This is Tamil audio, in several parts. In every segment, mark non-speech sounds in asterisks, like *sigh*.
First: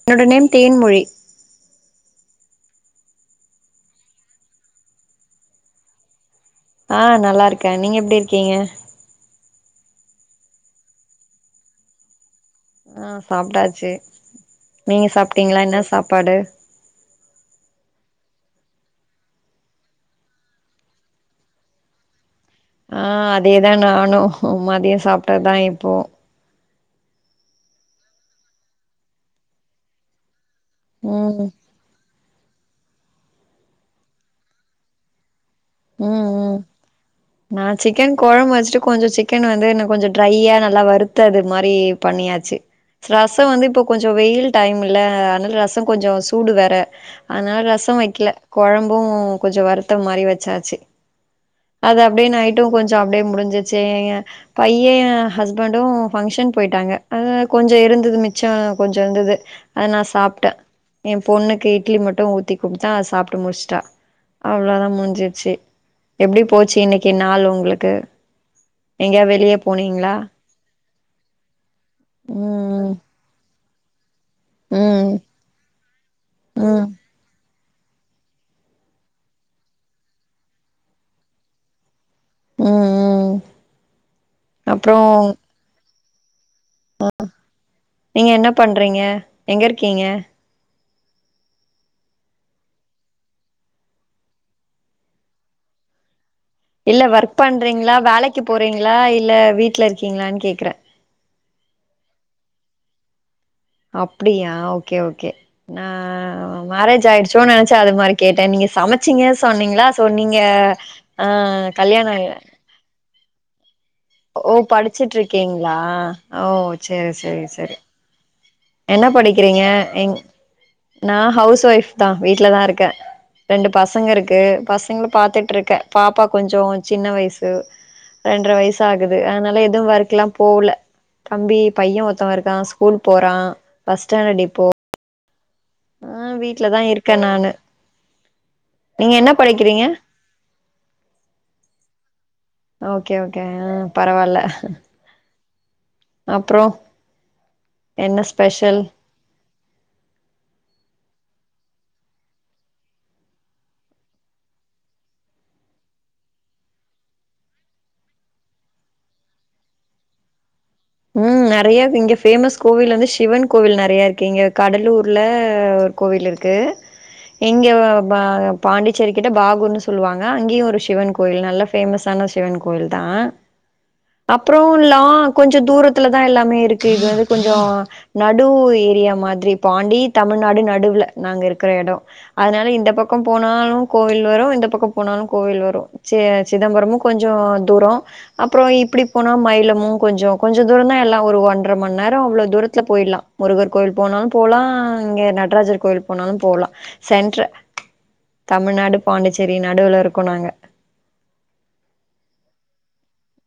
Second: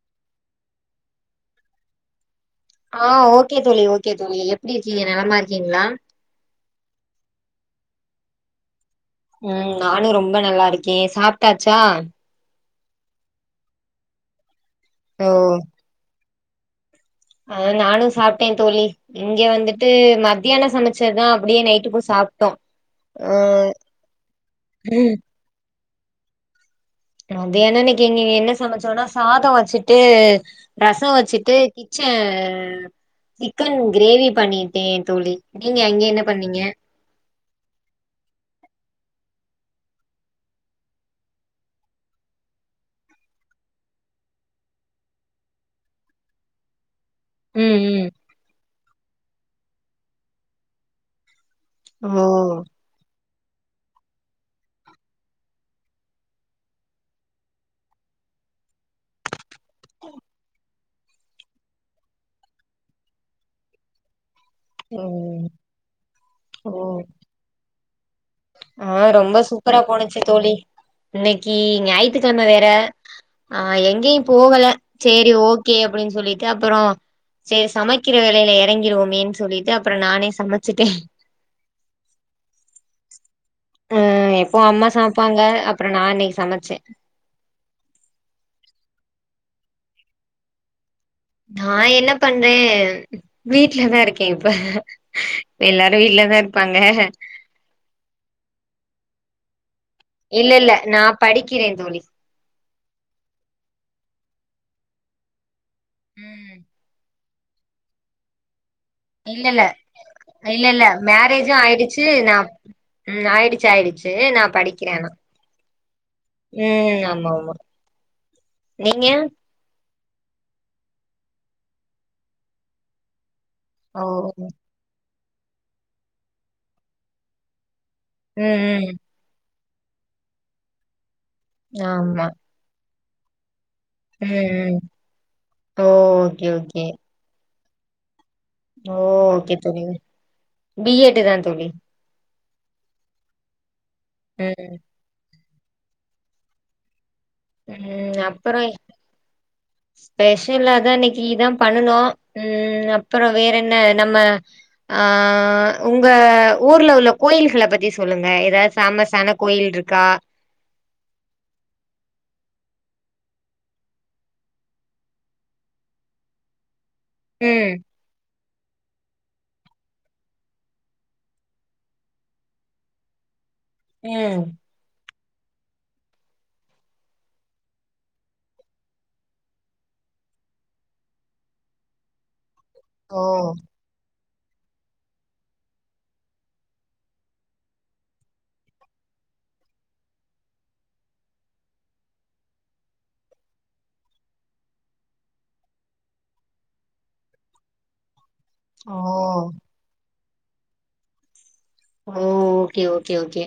என்னோட நேம் தேன்மொழி ஆ ஓகே தோழி ஓகே தோழி எப்டி இருக்கீங்க நலமா இருக்கீங்ளா ஆ நல்லாருக்கே நீங்க எப்டி இருக்கீங்க உம் நானு ரொம்ப நல்லா இருக்கே சாப்ட்டாச்சா ஆஹ சாப்டாச்சு நீங்க சாப்பிட்டீங்களா என்ன சாப்பாடு அ நானும் சாப்பிட்டேன் தோழி இங்க வந்துட்டு மத்தியானம் சமைச்சதுதான் அப்படியே நைட்டுக்கு சாப் ஆ அதேதான் நானும் உ மதியம் சாப்பிட்டதுதான் போ மதியனம் இன்னிக்கு இங்க என்ன சமைச்சோனா சாதம் வச்சுட்டு ரசம் ம் வெச்சிட்டு கிச்சன் சிக்கன் கிரேவி பண்ணிட்டேன் தோழி நீங்க அங்க என்ன உம் உம் பண்ணீங்க நான் சிக்கன் குழம்பு வச்சுட்டு கொஞ்சம் சிக்கன் வந்து கொஞ்சம் டிரையா நல்லா வறுத்து அது மாதிரி பண்ணியாச்சு ரசம் வந்து இப்ப கொஞ்சம் வெயில் டைம் இல்ல அதனால ரசம் கொஞ்சம் சூடு வேற ஆனா ம் ரசம் ம் வைக்கல குழம்பும் கொஞ்சம் வருது *unintelligible* வெச்சாச்சு அது ஓ அப்படியே நைட்டும் கொஞ்ச அப்படியே முடிஞ்சு ந்துச்சேய பையன் ஹஸ்பண்டு பங்க்ஷன் போயிட்டாங்க கொஞ்ச இருந்துது மிச்சம் கொஞ்ச இருந்துது அதை நான் சாப்பிட்டேன் என் பொண்ணுக்கு இட்லி மட்டும் ஊத்தி குடுத்த அத சாப்ட்டு முடிச்சிட்டா அவ்வளோதான் முடிஞ்சுது ம் செ எப்படி போச்சு இன்னைக்கு நாள் உங்களுக்கு ஆஹ எங்கயா ரொம்ப வெளிய சூப்பரா போனீங்களா போனச்சு தோழி இன்னைக்கு ஞாயிற்த்துக்கிழமை வேற ம் ஆஹ் எங்கயு போகல ம் சரி ஓகே அப்படின்னு சொல்லிட்டு ம் அப்புறம் சரி சமைக்கிற வேலையில இறங்கிடுவோமே சொல்லிட்டு அப்புறம் நானே சமைச்சுட்டேன் உம் உம் ஹ எப்போ அம்மா சாப்பாங்க அப்படி நான் இன்னிக்கு சமை ஆஹ நீங்க என்ன பண்றீங்க எங்க இருக்கீங்க நான் என்ன பண்ண வீட்லதான் இருக்கேன் இப்ப எல்லாரு வீட்லதான் இரு இல்ல வொர்க் பண்றீங்களா வேலைக்கு போறீங்களா இல்ல வீட்ல இரு இல்ல இல்ல நான் படி க்கிறேன் தோழி அப்படியா ஓகே ஓகே ஆ ம் மேரேஜ் ஆயிடுச் சோன் நெனச்ச அது மாரி கேட்டே நீங்க சமச்சீங்க இல்ல இல்ல சொன்னீங்ளா சோ நீங்க இல்ல இல்ல ஆ மேரேஜு ஆயிடுச்சு கல்யாணாய் நா ம் ஆயிடுச்சி ஆயிடுச் ஓ படிச்சிட்ருக்கீங்ளா ஓ ம் சேரி ஆமா செரி ஆமா செரி என்ன நீங்க படிக்றீங்க எங் நா ஹவுஸ் வைஃப் தா வீட்ல தா இருக்கே ரெண்டு ஓ பசங்க இருக்கு பசங்க பாத்துட்ருக்கே பாப்பா கொஞ்ச சின்ன வயசு ரெண்ர ம் வயசு ம் ஆகுது அதனால எ எது ஒர்க்லா போவ்ல தம்பி பைய ஆமா. ஒருத்தவ இருக்கா ஸ் கூல் போறா ஃபர்ஸ்ட் ம், ஸ்டாண்டர்ட் இப்போ ம். ஓ! ஆ ஓகே, ஓகே. வீட்லதா இருக்க நானு ஓ நீங்க என்ன ஓகே படிக்கிறீங்க தோழி பி எட்டு தா தோழி ஓகே ஓகே ஆ பரவால ம், அப்பறோ ம் அப்பறோ ஸ்பெஷலாதா இன்னிக் டீ தா பண்ணனு ம் அப்பறோ வேற என்ன நம்ம ஆ உங்க ஊர்ல உள்ள கோயில்கள பத்தி சொல்லுங்க எதாது ஃபேமஸ்ஸன கோயில்ருக்கா ம் நறைய இங்க ஃபேமஸ் கோவில் வந்து சிவன் கோவில் நறையா இருக்கு இங்க கடலூர்ல ஒரு கோவில் இருக்கு எங்க ம், வ பா பாண்டிச்சேரி கிட்ட பாகூர்ன்னு சொல்லுவாங்க அங்கயு ஒரு சிவன் கோயில் நல்ல ஃபேமஸ் ஆனா சிவன் கோயில் தா ம். அப்பறோ லாக் ச தூரத்துலதா எல்லாமே இருக்கு இது வந்து கொஞ்சோ நடு ஏரியா மாதிரி பாண்டி தமிழ்நாடு நடுவுல நாங்க இருக்கற எடோ அதனால இந்த பக்கோ ஓ! போனாலு கோவில் வரு இந்த பக்கோ போனாலு கோவில் வரு சிய சிதம்பரமு கொஞ்சோ தூரோ அப்பறோ இப்பிடி போனா மயிலமு கொஞ்சோ கொஞ்ச தூரந்தா எல்லா ஒரு ஒன்றர மண் நேரோ அவ்ளோ தூரத்துல போயிடலா முருகர் கோயில் போனாலு போலா இங்க நடராஜர் கோயில் போனாலு போலா சென்ட்று ஓ! தமிழ்நாடு பாண்டிச்சேரி நடுவுல இருக் கோ நாங்க ஓ ஓகே ஓகே ஓகே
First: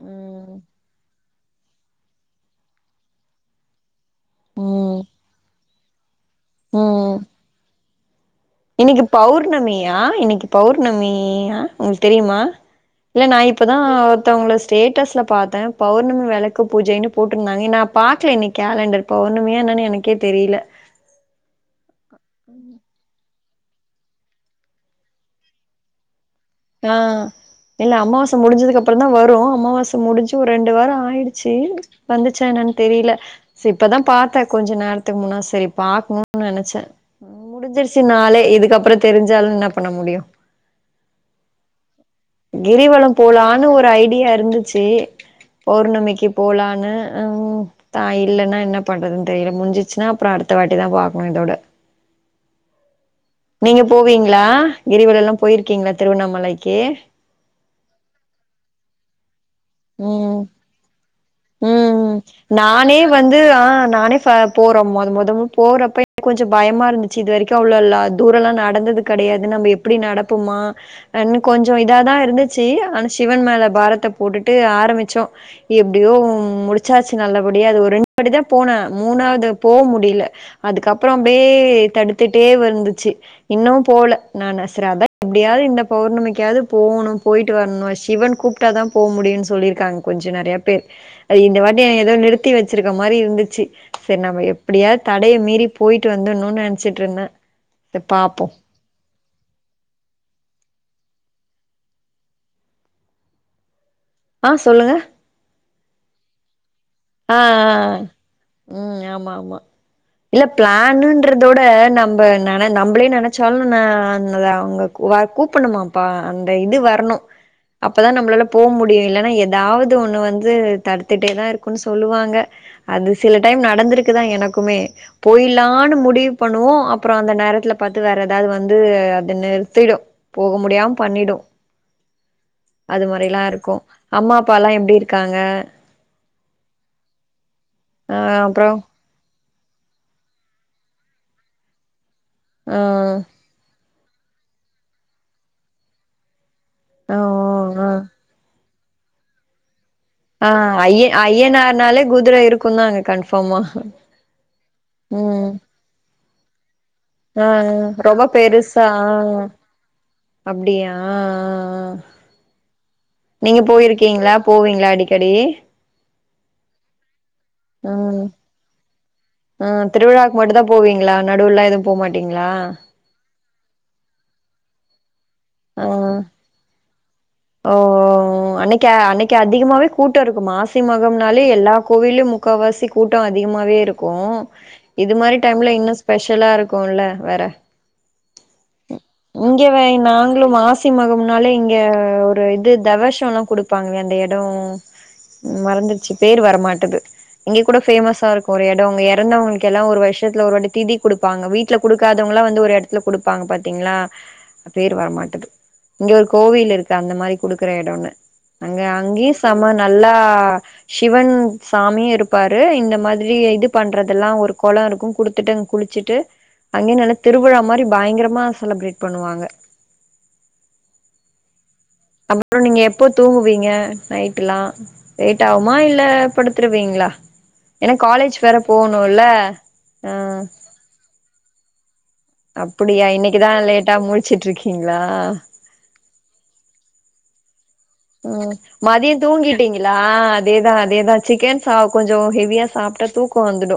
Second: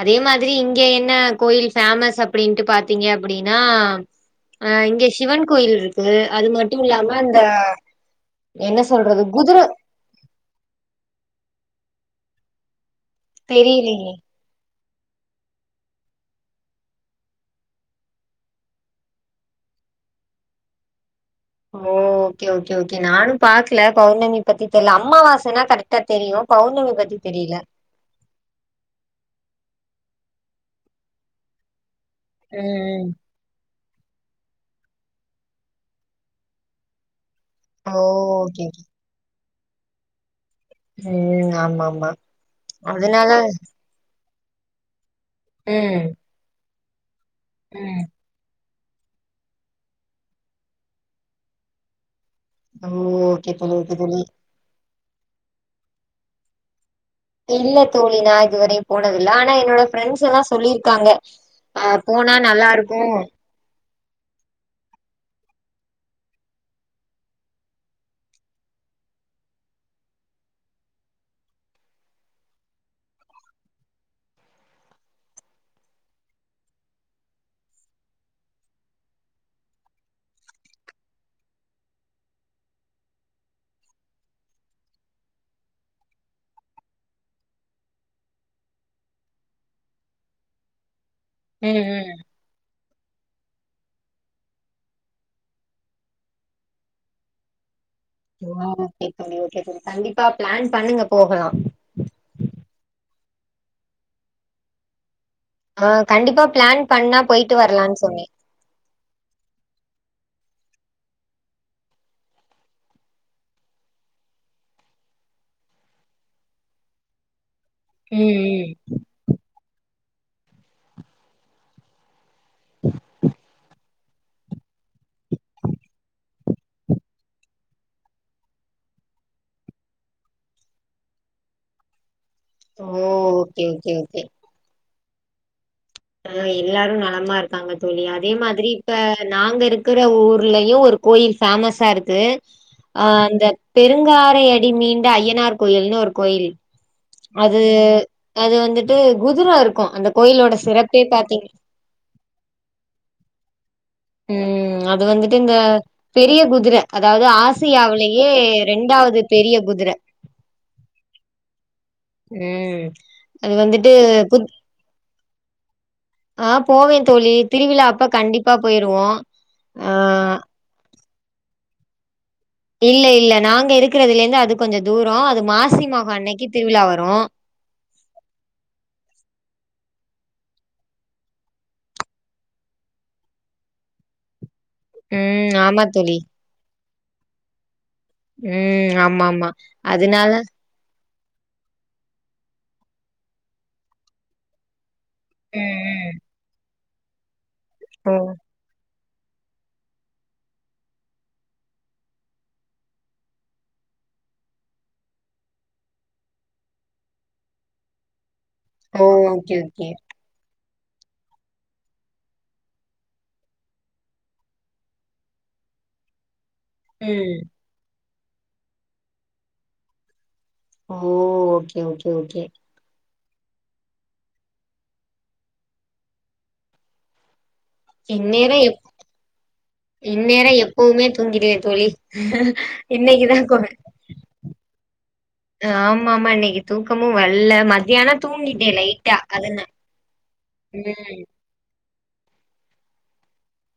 அதே மாதிரி ம் இங்க என்ன கோயில் ஃபேமஸ் அப்பிடின்ட்டு பாத்தீங்க அப்பிடின்னா அ ம் இங்க சிவன் கோயில் இருக்கு அது மட்டு ம் இல்லாம இந்த இன்னைக்கு பௌர்ணமியா இன்னைக்கு பௌர்ணமியா உங்களுக்கு தெரியுமா இல்ல நான் இப்பதான் தெரியலையே ஒருத்தவுங்கள ஸ்டேட்டஸ்ல பாத்தேன் பௌர்ணமி விளக்கு பூஜைன்னு போட்ருந்தாங்க நான் பாக்கல இன்னைக் கேலண்டர் பௌர்ணமியா என்னன்னனு எனக்கே தெரியல ஓ ஓகே ஓகே ஓகே நானும் பாக்கல பௌர்ணமி பத்தி தெரில அம்மாவாசனா கரெக்டா தெரியும் ஆஹ் இல்ல அமாவாசை முடிஞ்சதுக்கு அப்புறம் தான் வரும் அமாவாச முடிஞ்சு ஒரு ரெண்டு வாரம் ஆயிடுச்சு வந்துச்சா என்னான்னு ம் தெரில சே இப்பதான் பாத்தேன் கொஞ்சம் நேரத்துக்கு முன்னா சரி பாக்கணும்னு நெனைச்சேன் ஓ முடிஞ்சிருச்சு நாளே ஓகே ஓகே இதுக்கப்புறம் தெரிஞ்சாலும் என்னா பண்ண முடியும் ம் ஆமா ஆமா கிரிவலம் அதனால போலான்னு ஒரு ஐடியா இருந்துச்சு ம் பௌர்ணமிக்கு போலா னு ஆஹ் உ ம் தாய் இல்லன்னா என்ன பண்றதுன்னு தெரில முடிஞ்சிச்சுன்னா அப்புறம் அடுத்த வாட்டி தான் பாக்கணும் இதோட ஓ ஓகே தோழி நீங்க ஓகே தோழி போவீங்ளா கிரிவலல்லாம் போயிருக்கீங்களா திருவண்ணாமலைக்கு இல்ல தோழி நா இதுவரை போனதில்ல ஆனா என்னோட ஃபிரெண்டஸ் எல்லாம் சொல்லிருக்காங்க ஆ உம் போனா நல்லா நானே இருக்கு வந்து ஆஹ் நானே போறோம் மொத மொத போறப்ப கொஞ்ச பயமா இருந்துச்சு இது வரைக்கும் அவ்வளவுல்லா தூரல்லா நடந்தது கெடையாது நம்ம எப்டி நடப்போமான்னு கொஞ்சம் இதா தான் இருந்துச்சு ஆனா சிவன் மேல பாரத்தை போட்டுட்டு ஆரம்பிச்சோம் எப்டியோ முடிச்சாச்சு நல்லபடியா அது ஒரு ரெண்டு வாட்டி தா போனேன் மூணாவது போக முடில அதுக்கப்புறம் அப்டியே தடுத்துட்டே வந்துச்சு இன்னும் போல நான் நசுறா அதான் எப்டியாவது இந்த பௌர்ணமிக்காவது போகணும் போயிட்டு வரணும் சிவன் கூப்புட்டா தான் போக முடியும்ன்னு சொல்லிருக்காங்க கொஞ்ச நெறைய பேர் அது இந்த வாட்டி ம் ம் ஏதோ நிறுத்தி வச்சிருக் கற மாரி இருந்துச்சு சரி நம்ம எப்டியாது தடைய மீறி போய்ட்டு வந்தர்ணும்னு நெனைச்சிட்டு இருந்தேன் ஓகே தோழி ஓகே தோழி கண்டிப்பா பிளான் பண்ணுங்க போகலாம் ஆஹ் சொல்லுங்க ஆஹ் கண்டிப்பா பிளான் பண்ணா ஆஹ் போயிட்டு ஆஹ் வரலான்னு ஆஹ் சொன்னே உம் ஆமா ஆமா இல்ல பிளான்ன்றதவிட நம்ம நம்மளே நெனைச்சாலும் ந அ அவுங்க வ கூப்பணுமாப்பா அந்த இது வரணும் அப்பதான் ம் நம்மளால போக ம் முடியும் இல்லன்னா ஏதாவது ஒண்ணு வந் வந்து தடுத்துட்டே தான் இருக் குன் சொல்லுவாங்க அந்து சில டைம் நடந்துருக்குதா எனக்குமே போயிலான்னு முடிவு பண்ணுவோ அப்புறோ அந்த நேரத்துல பாத்து வேற ஏதாது வந்து அத நிறுத்திடு போக முடியாம் பண்ணிடு ஓ அது மரிலா ஓகே இருக்கு ஓகே ஓகே அம்மா அப்பாலா எப்டிரு காங்க அ எல்லாரு நலமா இருக்காங்க தோழி ஆ அதே மாதுரி அப்புறோ இப்ப நாங்க இருக்குற ஊர்லயு ஒரு கோயில் ஃபேமஸா இருக் கு ஆ அந்த பெருங்காரை அடி மீந்த அய்யனார் கோயில்னு ஒரு கோயில் ஆ ஓ அது அது வந்துட் டு குதுரோ இருக் அ அய அய்யனார்னாலே குதுர இருக் கு தாங்க கன்ஃபாமா ம் அது வந்துட்டு இந்த பெரிய குதுர அதாவ்து ஆ ரொம்ப ஆசியாவுலயே பெருசா ஆ ரெண்டாவது பெரிய குதுர அப்டியா ஆ ஆ ம் அது நீங்க வந்துட்டு போயிருக்கீங்ளா புது போவீங்ளா அடிக் கடி ஆ போவே தோழி திருவிழா அப்ப ம் கண்டிப்பா போயிருவோ ஆ நடுவுல்லா எது போமாட் இல்ல இல்ல நாங்க இருக்குறதுலேந்து அதுக் கொஞ்ச தூரோ அது மாசி மஹோ அன்னக்கி திருவிழா வரு ஒ ஒ ஒ அன்னக்கு அன்னக்கு அதிக்மாவே கூட்டோ இருக்கு மாசி மகம்னாலே எல்லா கோவில்யு முக்கவாசி கூட்ட அதிக்மாவே இருக்கு இது மாரி ம் டைம்ல ஆமா இன்னு தோழி ஸ்பெஷலாருக் கோல்ல வேற ம் ஆம் ஆமா அதுனால னால இங்க இது தவஷோலா குடுப்பாங்ளே அந்த எடோ ம் மறந்துர்ச்சு ம் பேர் வரமாட்டுது இங்க கூட ஓ ஃபேமஸா இருக்கு ஒரு எடோ உங்க எ எறந்தவ்ங்ளுக்கு எல்லா ஒரு வர்ஷத்ல ஒரு வாட்டி திதி குடுப்பாங்க வீட்ல குடுக்காதவங்ளா வந்து ஒரு எடத்ல குடுப்பாங்க பாத்தீங்ளா பேர் வர மாட்டுது இங்க ஒரு கோவில் இருக்கு அங்கதா இந்த மாரி குடுக்குற எடோன்னு அங்க ஓ அங்யு ஓகே செம ஓகே நல்லா சிவன் சாமியு இருப்பாரு இந்த மாத்ரி இது பண்றதல்லா ஒரு கொள இருக்கு குடுத்துட்டு அங குளிச்சுட்டு அங்யு நல்ல ம் திருவிழா மாரி பயங்ர ம்மா செலிப்ரேட் பண்ணுவாங்க அவ் ஓ ஓகே ஓகே போ தூங்குவீங்க நைட்டுலா லேட் ஆகுமா இல்ல படுத்துருவீங்களா ஏன்னா காலேஜ் இந்நேர வேற எப் போணுல்ல ஆ இந்நேரோ எப்போவுமே தூங்கிடுவ தோழி அப்டியா இன்னைக்கிதா இன்னைக்குதா கொ லேட்டா முழிச்சிட்டு இருக்கீங்களா ஆமாமா இன்னிக்கு தூக்கமு வல்ல மத் ம் மதியோ தூங்கிட்டீங்களா அதேதா அதேதா ம் ஜிக்கன் சாப் கொஞ்சோ ஹெவியா சாப்ட்டா தூக்கோ வந்துடு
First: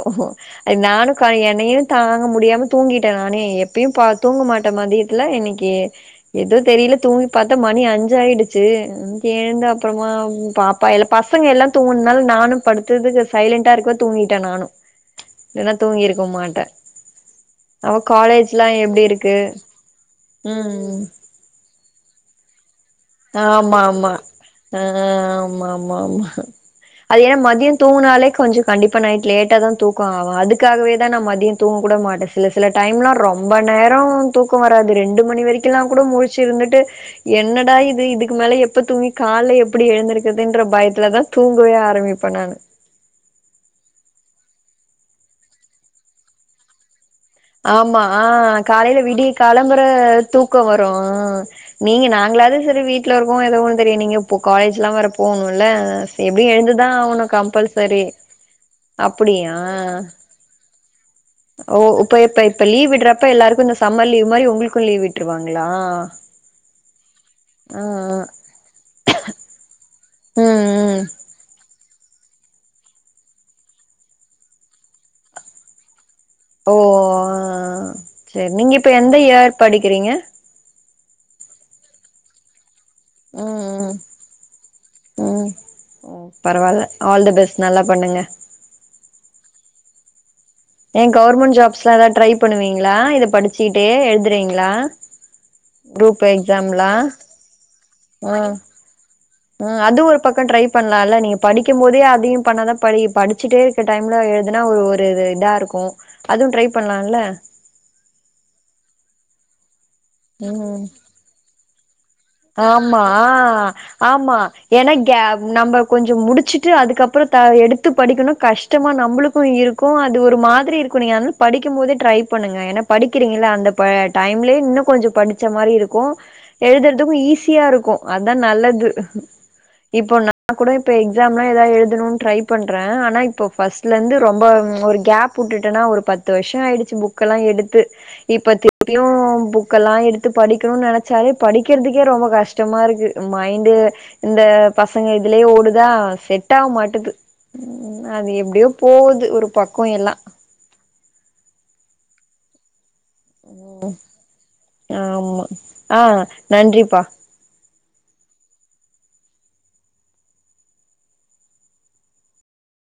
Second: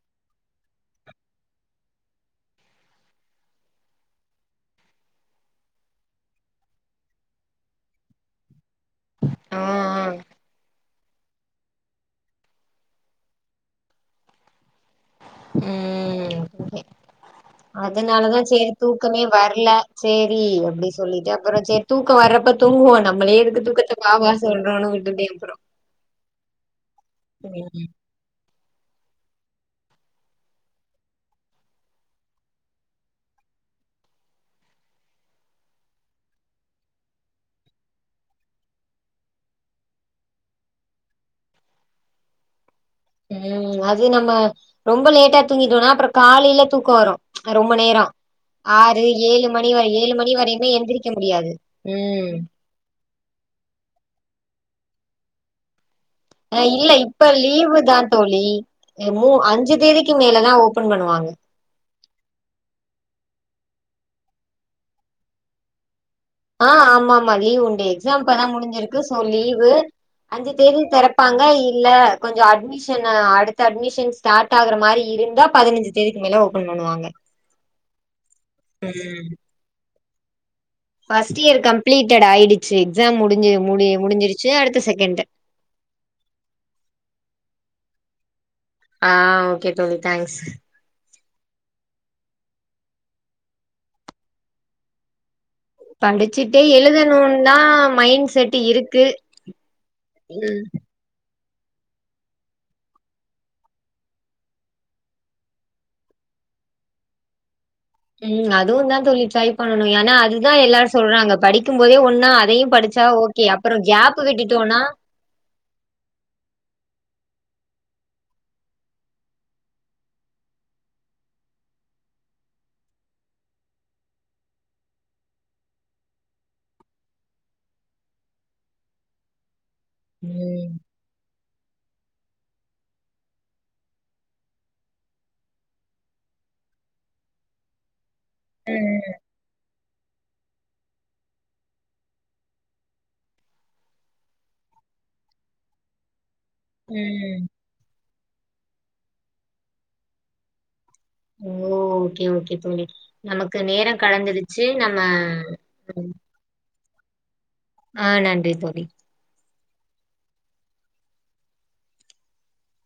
அது நானு கொ என்னையு தாங்க முடியாம தூங்கிட்ட நானே எப்பயு பா தூங்க மாட்ட மதியத்துல இன்னிக்கி எதோ தெரில தூங்கி பாத்த மணி அஞ்சு ஆயிடுச்சு ம் ஆ கேழுந்து அப்பறமா பா பயலு பசங்க எல்லா தூங்கன்னால நானு படுத்ததுக்கு சைலண்டா இருக்கவு தூங்கிட்ட நானு இல்லன்னா தூங்கிருக்க ம் மாட்டே அவ அதனால தா காலேஜ்லா சேரி எப்டி தூக்கமே இருக்கு வர்ல சேரி அப்டி ம் சொல்லிட்டு அப்றோ சேரி தூக்கோ வர்றப்ப தூங்குவோ நம்மளே எதுக்கு ஆமா தூக்கத்த வா ஆமா வா ஆ சொல்றோன்னு விட்டுட்டே அப்புறோ ஆமா ஆமா ஆம் ம்மா அது யேன் மதியோம் தூங்குனாலே கொஞ்சோ கண்டிப்பா நைட் லேட்டா தா தூக்கோ ஆவா அதுக்காகவே தா நா மதியோ தூங்க கூட மாட்ட சில சில டைம்லா ரொம்ப நேரோ தூக்கோ வராது ரெண்டு மணி வரைக்கும்லா கூட முழச்சு இருந்துட்டு என்னடா இ இது இதுக்கு மேல எப்ப தூங்கி கால்ல எப்டி எழுந்திருக்குதுன்ற பயத்துலதா தூங்கவே ஆரம்பிப்ப நானு ம் அது நம்ம ரொம்ப லேட்டா தூங்கிட்டோனா அப்றோ காலைல தூக்க வரு ரொம்ப ஆமா நேரோ ஆ காலைல ஆறு விடிய ஏழு மணி களம்பற வரை ஏழு மணி தூக்க வரையுமே வரு எந்திரிக்க முடியாது நீங்க ம் நாங்களாது சரி வீட்ல இருக்கோ எதோ ஒன்னு தெரியு நீங்க போ காலேஜ் எல்லா வேற போணுல்ல அ இல்ல இப்ப லீவு தா தோழி மூ அப்டியா அஞ்சி தேதிக்கு மேலதா ஓபன் பண்ணுவாங்க ஓ இப்ப இப்ப இப்ப லீவ் விட்றப்ப எல்லாருக்கு இந்த சம்மர் லீவ் மாரி ஒங்ளுக்கு லீவ் விட்ருவாங்களா ஆ ஆமாமா லீவ் உண்டு எக்ஸாம் இப்பதா முடிஞ்சிருக்கு சோ லீவு அஞ்சு ம் தேதி ம் திறப்பாங்க இல்ல கொஞ்ச அட்மிஷனு அடுத்த அட்மிஷன் ஸ்டார்ட் ஆகுற மாரி இருந்தா பதினஞ்சு தேதிக்கு மேல ஓபன் ஓ பண்ணுவாங்க செரி நீங்க இப்ப எந்த ம் இயர் படிக்கிறீங்க ஃபர்ஸ்ட் இயர் கம்ப்ளீட்டட் ஆய்டு ச்சி எக்ஸாம் முடிஞ்சி ம் முடி முடிஞ்சிருச்சு அடுத்து செகண்டு ம் ம் ஓ பரவால்ல ஆல் த பெஸ்ட் நல்லா பண்ணுங்க ஆ ஓகே தோழி தேங்க்ஸ் ஏ கவர்மெண்ட் ஜாப்ஸ்லா எதா ட்ரை பண்ணுவீங்களா இத படிச்சிட்டே எழுதுறீங்களா குரூப் படிச்சுட்டே எக்ஸாம்லா எழுதனு தா மைண்ட் செட் இருக்கு ம் அது ஒரு பக்கோ ட்ரை ம் பண்லால நீங்க படிக்கும் போதே அதையு பண்ணாதா படி படிச்சிட்டே இருக்க டைம்ல எழுதுனா ஒரு ஒரு இதா இருக்கு அதுவு ட்ரை பண்லால ம் அதுவு தா தோழி ட்ரை பண் ணணு ஏனா அதுதா ம் எல்லாரு சொல்றாங்க படிக் கும் போதே ஒன் ஆமா ஆ ஆமா விட்டுட்டோனா ஏன்னா கே நம்ப கொஞ்சோ முடிச்சுட்டு அதுக்கப்புற த அத எடுத்து படிக்கணு கஷ்டமா நம்புளுக்கு இருக்கு அது ஒரு மாதிரி இருக்கு நீங்க வந் படிக்கும் போதே ட்ரை பண்ணுங்க ஏனா படிக்கிறீங்க இல்ல அந்த ப டைம்லியே இன்னு கொஞ்சோ படிச்ச மாரி இருக்கு எழுதர் துக்கு ஈஸியா இருக்கு அதா நல்லது இப்போ நா ம் கூட இப்ப எக்ஸாம்லா எதா எழுதுணுன் ட்ரை பண்றே ஆனா இப்ப ஃபஸ்ட்லந்து ரொம்போ ஒரு கேப் உட்டுட்டனா ஒரு பத்து வர்ஷோ ஆயிடுச்சு புக்கல்லா எடுத்து இப்ப ம் திருப்பியு புக் கெல்லா எடுத்து படிக்குணுன் நெனச்சாவே படி க்கிறதுக்கே ரொம்ப கஷ்டமா இருக்கு மைண்டு இந்த பசங்க இதுலியே ஓடுதா செட் ட்டாவ் மாட்டது ம். அது எப்டியோ போவுது ஒரு பக்கோ எல்லா ஓ ஓகே ஓகே தோழி நமக்கு நேரோ கடந்துருச்சு நம்ம ஆமா ஆ நன்றிப்பா ஆஹ் நன்றி தோழி